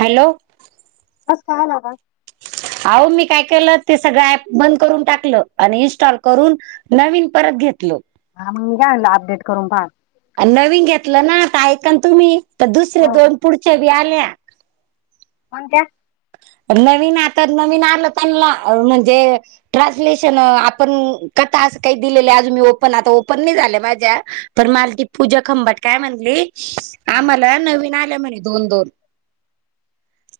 Hello [unintelligible] अहो मी काय केलं ते सगळं ऍप बंद करून टाकलं आणि इनस्टॉल करून नवीन परत घेतल हा मग आणलं अपडेट करून पहा नवीन घेतलं ना तर ऐकन तुम्ही तर दुसरे दोन पुढच्या बी आल्या [unintelligible] नवीन आता नवीन आलं त्यांनला अ म्हणजे ट्रान्सलेशन आपण कथा अस काही दिलेली अजून मी ओपन आता ओपन नाही झाल्या माझ्या तर मालती पूजा खंबाट काय म्हणली हम्म, आम्हाला नवीन आल्या म्हणे दोन दोन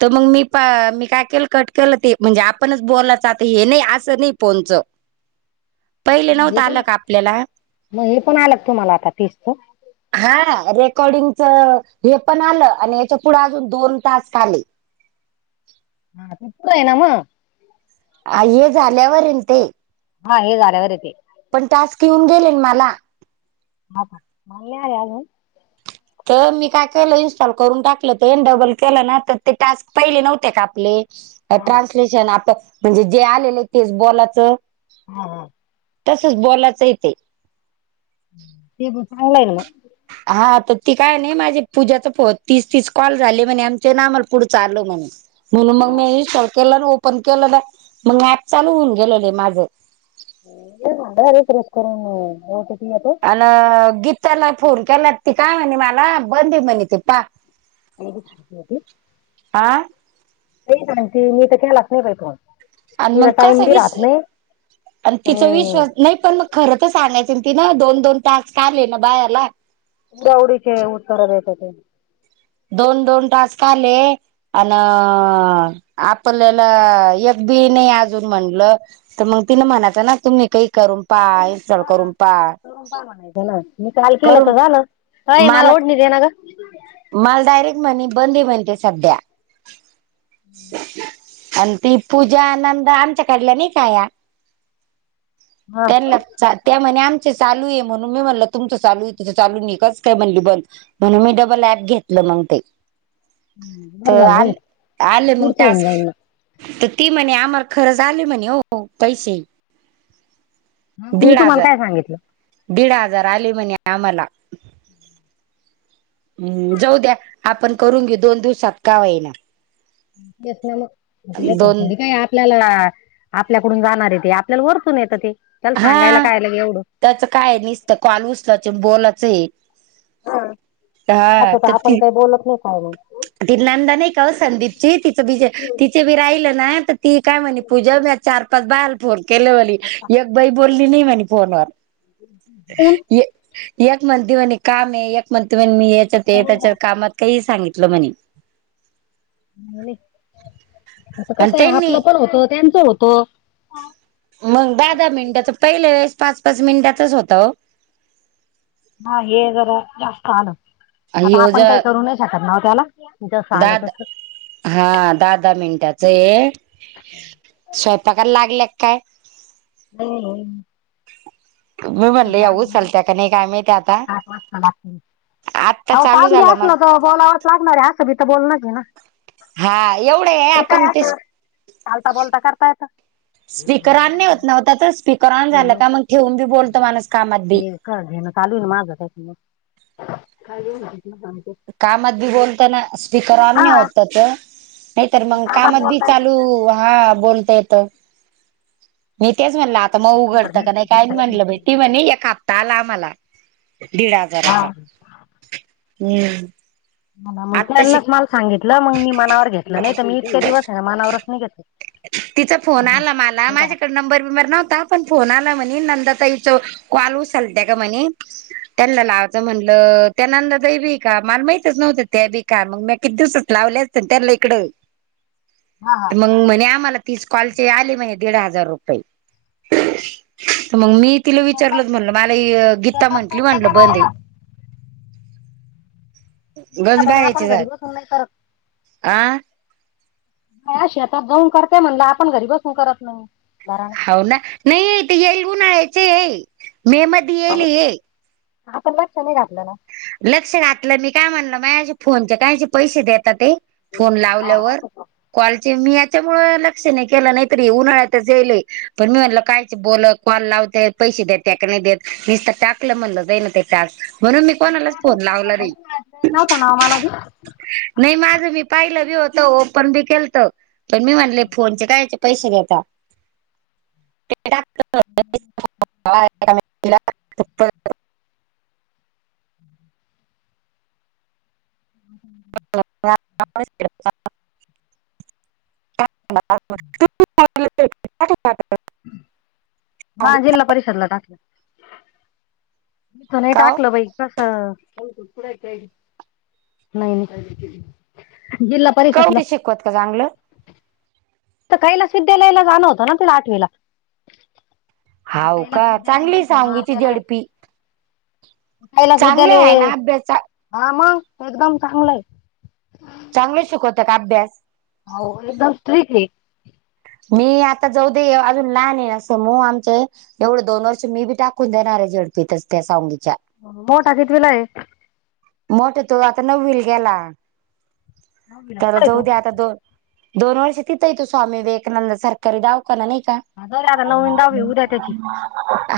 तर मग मी प मी काय केलं कट केलं ते म्हणजे आपणच बोलाच आता हे नाही असं नाही पोंचं [inaudible] हे पण आपल्याला मग हे पण आल का तुम्हाला आता तीसच हा रेकॉर्डिंगच हे पण आलं आणि याच्या पुढे अजून दोन टास्क आले [inaudible] [unintelligible] ना म आ हे झाल्यावर येईन ते हा हे झाल्यावर येते पण टास्क येऊन गेले न मला ह का मल नाही आले अजून तर मी काय केलं इनस्टॉल करून टाकलं ते डबल केलं ना तर ते टास्क पहिले नव्हते का आपले हा ट्रान्सलेशन आप म्हणजे जे आलेलं आहे तेच बोलाचं [inaudible] तसच बॉलाचं येते ते ब चांगलाच न मग हा तर ती काय नाही माझे पूजाच प तीस तीस कॉल झाले म्हणे आमच्या नामला पुढ च आल म्हणे म्हणून मग मी इन्स्टॉल केलं ओपन केलं ना मग ॲप चालू होऊन गेलं आहे माझं [unintelligible] अला गीताला फोन केला ती काय म्हणे मला बंदी म्हणे ते पहा. [unintelligible] आं. [unintelligible] मी तर केलाच नाही प फोन आणि तिला मग टाइम कसा बी राहत विषय नाही आणि तिचा विश्वास नाही पण मग खरं तर सांगायचं न तीन दोन दोन तास आले ना बायारला गवरीचे ऊस तोंडाला येतात तें. दोन दोन टास्क आले. अ आपल्याला एकग बी नाही अजून म्हणलं.. तर मग तिन म्हणाचं ना तुम्ही काही करून पाय.. ह करून पहा म्हटलं ना मी काल केलं करून तर झालं ए मला ओढणी ना ग मला डायरेक्ट म्हणे बंदी [unintelligible] सध्या. आणि ती पूजा आनंद आमच्याकडला नाही का या हा त्यांनला.. त्या म्हणे आमचे चालू आहे म्हणून मी म्हणल तुमचं चालू आहे तिं चालू नाही कास काय म्हणली बंद. म्हणून मी डबल ऍपं घेतलं मग ते. बरं तर झालं जाऊ आले आलं मग पुढचं होऊन टास्क. जाईल ना तर ती म्हणे आम्हाला खरंच आली म्हणे हो हो पैसे. हं म मी तुम्हाला काय सांगितलं? दीडा हजार आले म्हणे आम्हाला. हम्म जाऊ द्या आपण करून घेऊ दोन दिवसात कवाही. [unintelligible] दोन आपल्याला आपल्याकडून जाणार आहे तेी आपल्याला वरचून येतं ते त्याला सांगायला कायला एवढं... त्याचं काय निसतं कॉल उचला च बोलायचं आहे. हा हा असं तर आपण ती काही बोलत नाही का मग. ती नांदा नाही का संदीपची तिचं बीज तिचे बी राहिल ना तर ती काय म्हणे... पूजा मी चार पाच [unintelligible] केल्यावाली एक बाई बोलली नाही म्हणे फोनवर. कोण ये एक म्हणते म्हणे काम एक म्हणते म्हणे मी याच्यात त्याच्यात कामात काही सांगितलं म्हणे.. आता आणि कस आहे त्यांनी आपलं पण होत त्यांचं होत. मग दहा दहा मिनिटाचं पहिल्या वेळेस पाच पाच मिनिटाचच होतं. ओ. हा हे जरा जास्त आलं आता ह्यो आपण काही करू नाही शकत ना त्याला. जसं आलं दहा द तसं हा दहा दहा मिनटाचं हाये. स्वयंपाक लागल्यात काय? रिकामा ऑडिओ मी बसले म्हणल होते या आज उचलत्या का नाही काय माहिती आता [unintelligible] आत्ता अहो चालू काम बी झालं असल मग तर बोलावच लागणार आहे असं भी तर बोलण आहे ना! हा एवढ हाये ते आपन काय तें असं चालता बोलता करता येत स्पीकर ऑन नाहीं होत ना त्याचा स्पी कर ऑन नाही झालं हो का मग ठेवून बी बोलतो माणूस कामात बी. [inaudible] कामात नी बोलत ना. स्पीकर ऑन नाय हा होत त्याच नाहीतर पण मग कामात बी बोलता येत चालू हा बोलता येत. मी तेच म्हणलं आता मग शंभर उघडतं का नाही दीडशे घ्या काही काय म्हणलं म्हणते. बईटी म्हणे एक हप्ता आला आम्हाला. दीड हजाराचा हम्म. मग आत्ता शिक त्यांनाच मला सांगितलं मग मी मनावर घेतलं नाही तर मी इतके दिवस आहे ना मनावरच नाही घेतले. तिचा फोन आला मला माझ्याकडे नंबर बिंबर नव्हता. पण फोन आला म्हणे नंदाताईच कॉल उचचालत्या का म्हणे.. त्यांना लावाचं म्हणलं त्या नंदा ताई भी हाय का माल माहितच नव्हतं त्या बीक का मग मी किती दिवसात लावले अस त्यानला इकडं. हा हा. मंग म्हणे आम्हाला तीस कॉल चे आले बाई दीड हजार रुपये. तर मंग मी तिला शेतात विचारलं म्हटलं मला गीता शेतात म्हंटली करते का म्हटलं बंद बाया गंज आपण घरी बसून नाही करत. आं. शेत जाऊन करते म्हणलं आपण घरी बसून करत नाही. [inaudible] [inaudible] लक्ष घातलं मी काय म्हणलं माझे फोनचे काय पैसे देतात ते फोन लावल्यावर. कॉलचे मी याच्यामुळे लक्ष नाही केलं नाहीतरी उन्हाळ्यातच येईल पण मी म्हलं कायच बोलत कॉल लावते पैसे देत त्या नाही देत नीस तर टाकलं म्हणलं जाई ना ते टाक म्हणून मी कोणालाच फोन लावला नाही. नव्हतं ना मला बी नाही माझं मी पाहिलं बी होत ओपन बी केलत पण मी म्हणले फोनचे काय पैसे घेतता [unintelligible] [inaudible] [unintelligible] [inaudible] [inaudible] हा जिल्हा परिषदला टाकलं तथ नाही काव टाकलं प कस नाही जि परिसरला शिकत का चांगलं. काैलास विद्यालयाला जाण होत ना तला आठवेला हाऊ का विद्यालय चांगली माहिती आहे ना सांंगीची आपल्याला झडपी कैलास चांगले आहे विद्यालय ना अभ्यास हा मग एकदम चांगलं आहे चांगलं शिकवता का अभ्यास हो एकदम स्टिक हाय. मी आता जाऊ देे अजून लहान ये आहे ना समूह आमचे एवढं दोन वर्ष मी बी टाकून देणार आहे झडपीतच त्या सांंगीच्या [inaudible] मोठ तो आता नवीला गेला नववीला तर कुठे तो जाऊद्या आता दोन दोन वर्ष तिथं आहे तो स्वामी विवेकानंद सरकारी दवाखना नाही का? बर आता नवीन दहावी उद्या त्याची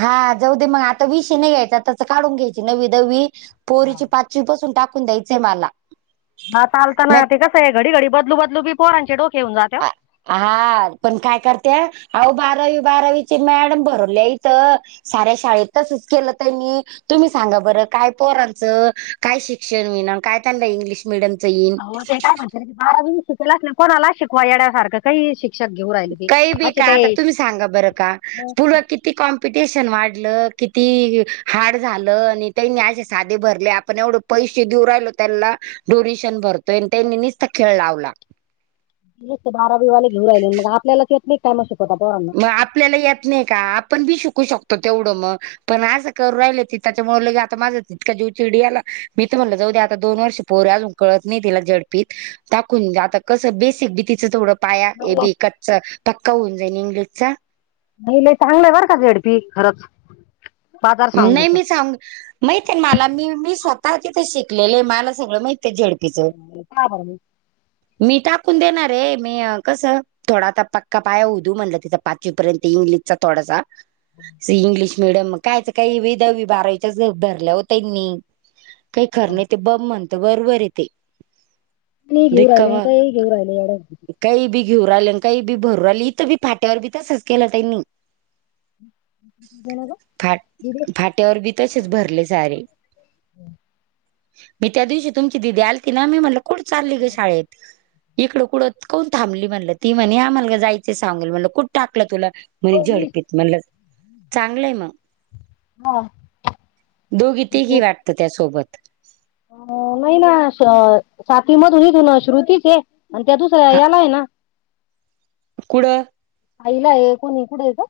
हा जाऊ दे मग आता विष नाही घ्यायच आताच काढून घ्यायची नवी दवी पोरीची पात ची बसून टाकून द्यायच हाय मला हा मॅ चालताना ते कस आहे घडी घडी बदलू बदलूी पोरा डोक्या वरन जाते हो. आ- हा पण काय करते आवो बारावी बारावीचे मॅडम भरवले इथं साऱ्या शाळेतचच केलं तनी तुम्ही सांगा बरं काय पोरांचं काय शिक्षण विना काय त्यांना इंग्लिश मिडीयम च येईल. हो ते काय म्हण बारा वीस शिकालाच नाही कोणालाच शिकवा येड्यासारखं काही शिक काही बी का आता तुम्ही सांगा बरं का पूर्वा किती किती कॉम्पिटिशन वाढलं किती हाड झालं आणि त्यानी अझे साधे भरले आपण एवढं पैसे देऊ राहिलो त्याला ड्युरिशन भरतोय आणि त्यांनी नुसत खेळ लावला, [inaudible] ् मग आपल्याला यात नाही का आपण बी शिकू शकतो तेवढं मग पण असं करू राहिले त त्याच्यामुळे लगे आता माझं तितका जेव चिडी आला मी तर म्हणलं जाऊ द्या आता दोन वर्षे पोरे अज [inaudible] पाया ए बी कच्च क्क होऊन जाईन इंग्लिशचा नाहीला चांगलंय बर का झेडपी खरंच बाजार नाही सांगीच. मी सांग माहित आहे मला मी मी स्वतः तिथे शिकलेले मला सगळं माहित आहे झेडप काय मी टाकून देणारे मी कसं थोडा आता पक्का पाया होऊधू म्हटलं तिथ पाचवी पर्यंत इंग्लिशचा थोडासा स इंग्लिश मीडिम म कायच काही वि दवी बारावीच्या धरल्या हो त्यांनी काही खर मग नाही ते बम म्हणते बरोबर इ तेे म घेऊ राहिले काय घेऊ राहिले एवढ काही बी घेऊ रालं काही बी भरू राहिली इथं बी फाट्यावर बी तसंच केलं त्यांनी णार का फाट फाट्यावर बी तसेच भरले सारे मी त्या दिवशी तुमची दिदी आली त ना मी म्ह क चालली ग शाळेत इकड कु को थांबली म्हण ती म्हणेलायच चांगल म्हण कुठ टाकलं तुला म्हणे हो मी झडपीत म्हणलं चांगलंय मग हा दोघी तेघी तेच वाटतं त्यासोबत नाही ना साथी मध होच श्रुतीच आहे आणि त्यातुस यालाय ना ककड आईला आहे कोणी कुठं आहे का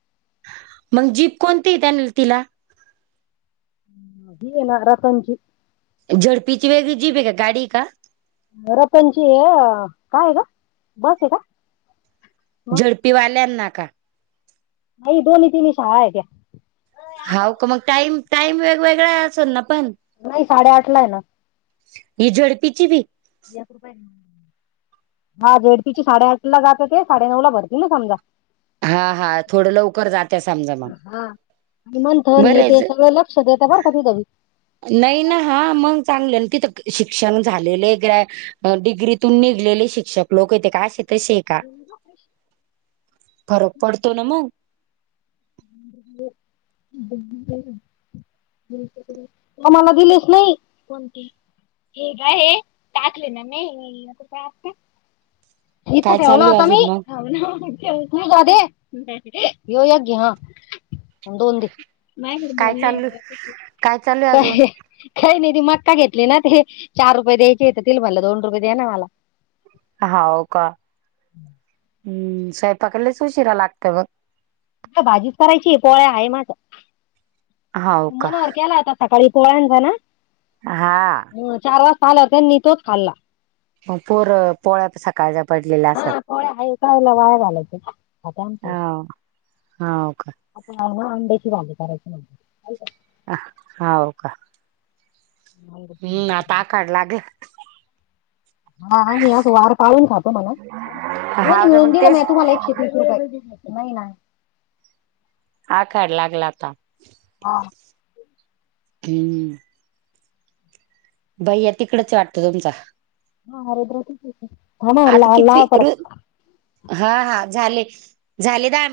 मग जीप कोणती त्यानी तिला घ ना रतनची झडपीची वेगळी जीब आहे का गाडी का रप्यांची काय का बस आहे का मग झडपीवाल्याना का अई दोन तीनशहाा आहेे हो का मग टाईम टाईम वेगवेगळा आहे असेल ना पण नाही साडेआठ ला आहे ना ही झडपीची भी रुपय हा जेडपीची साडेआठ ला जात ते साडेनऊ ला भरतील ना समजा हा हा थोडं लवकर जाते समजा मग निमंथन हे बरंच ते सगळं लक्ष देता परत तिथवी नाही ना हा मग चांगले तिथ शिक्षण झालेले क डिग्रीतून निघलेले शिक्षक लोक येते का असे तसे आहे का श फरक पडतो ना मग ब मला दिलेच नाही कोण ह का आहे टाकले न म इथं काय ठेवलं चालू आता मी अजून मग त का हे हो अग हा धो नाही क काय बन चालू काय चालू अजून काय काही नाही ती मक्का घेतली ना ते चार रुपये द्यायचे येततील म्हटला दोन रुपये द्या ना मला होा का हम् सायपाकडलाच उशिरा लागत मग भाजीच करायची पोळ्या आहे माझ हाव का मनर केला आता सकाळी पोळन जा ना हा चार वाजता लं होतेनी तोच खाल्ला मग पोरं. पोळ्या सकाळच्या पडलेल्या असतात हा पोळ्या आहे काय वाया घालायचं आता आमच्या इथं. अ. हाव का. आता आहे ना अंड्याची भाजी करायची म्हणजे अ हव का म्हणते हम्म आताकड लागेल हा म आज वार पाहून खातो मला हाव दोन्ही ना मिळून मग दिलं तेच म तुम्हाला एकशे तीस रुपये नाही आखायला लागला आता. [unintelligible] [unintelligible] भैया तिकडच वाटतं तुमचा. आता कितवी रु [unintelligible] हा हा झाले झाले दहा मी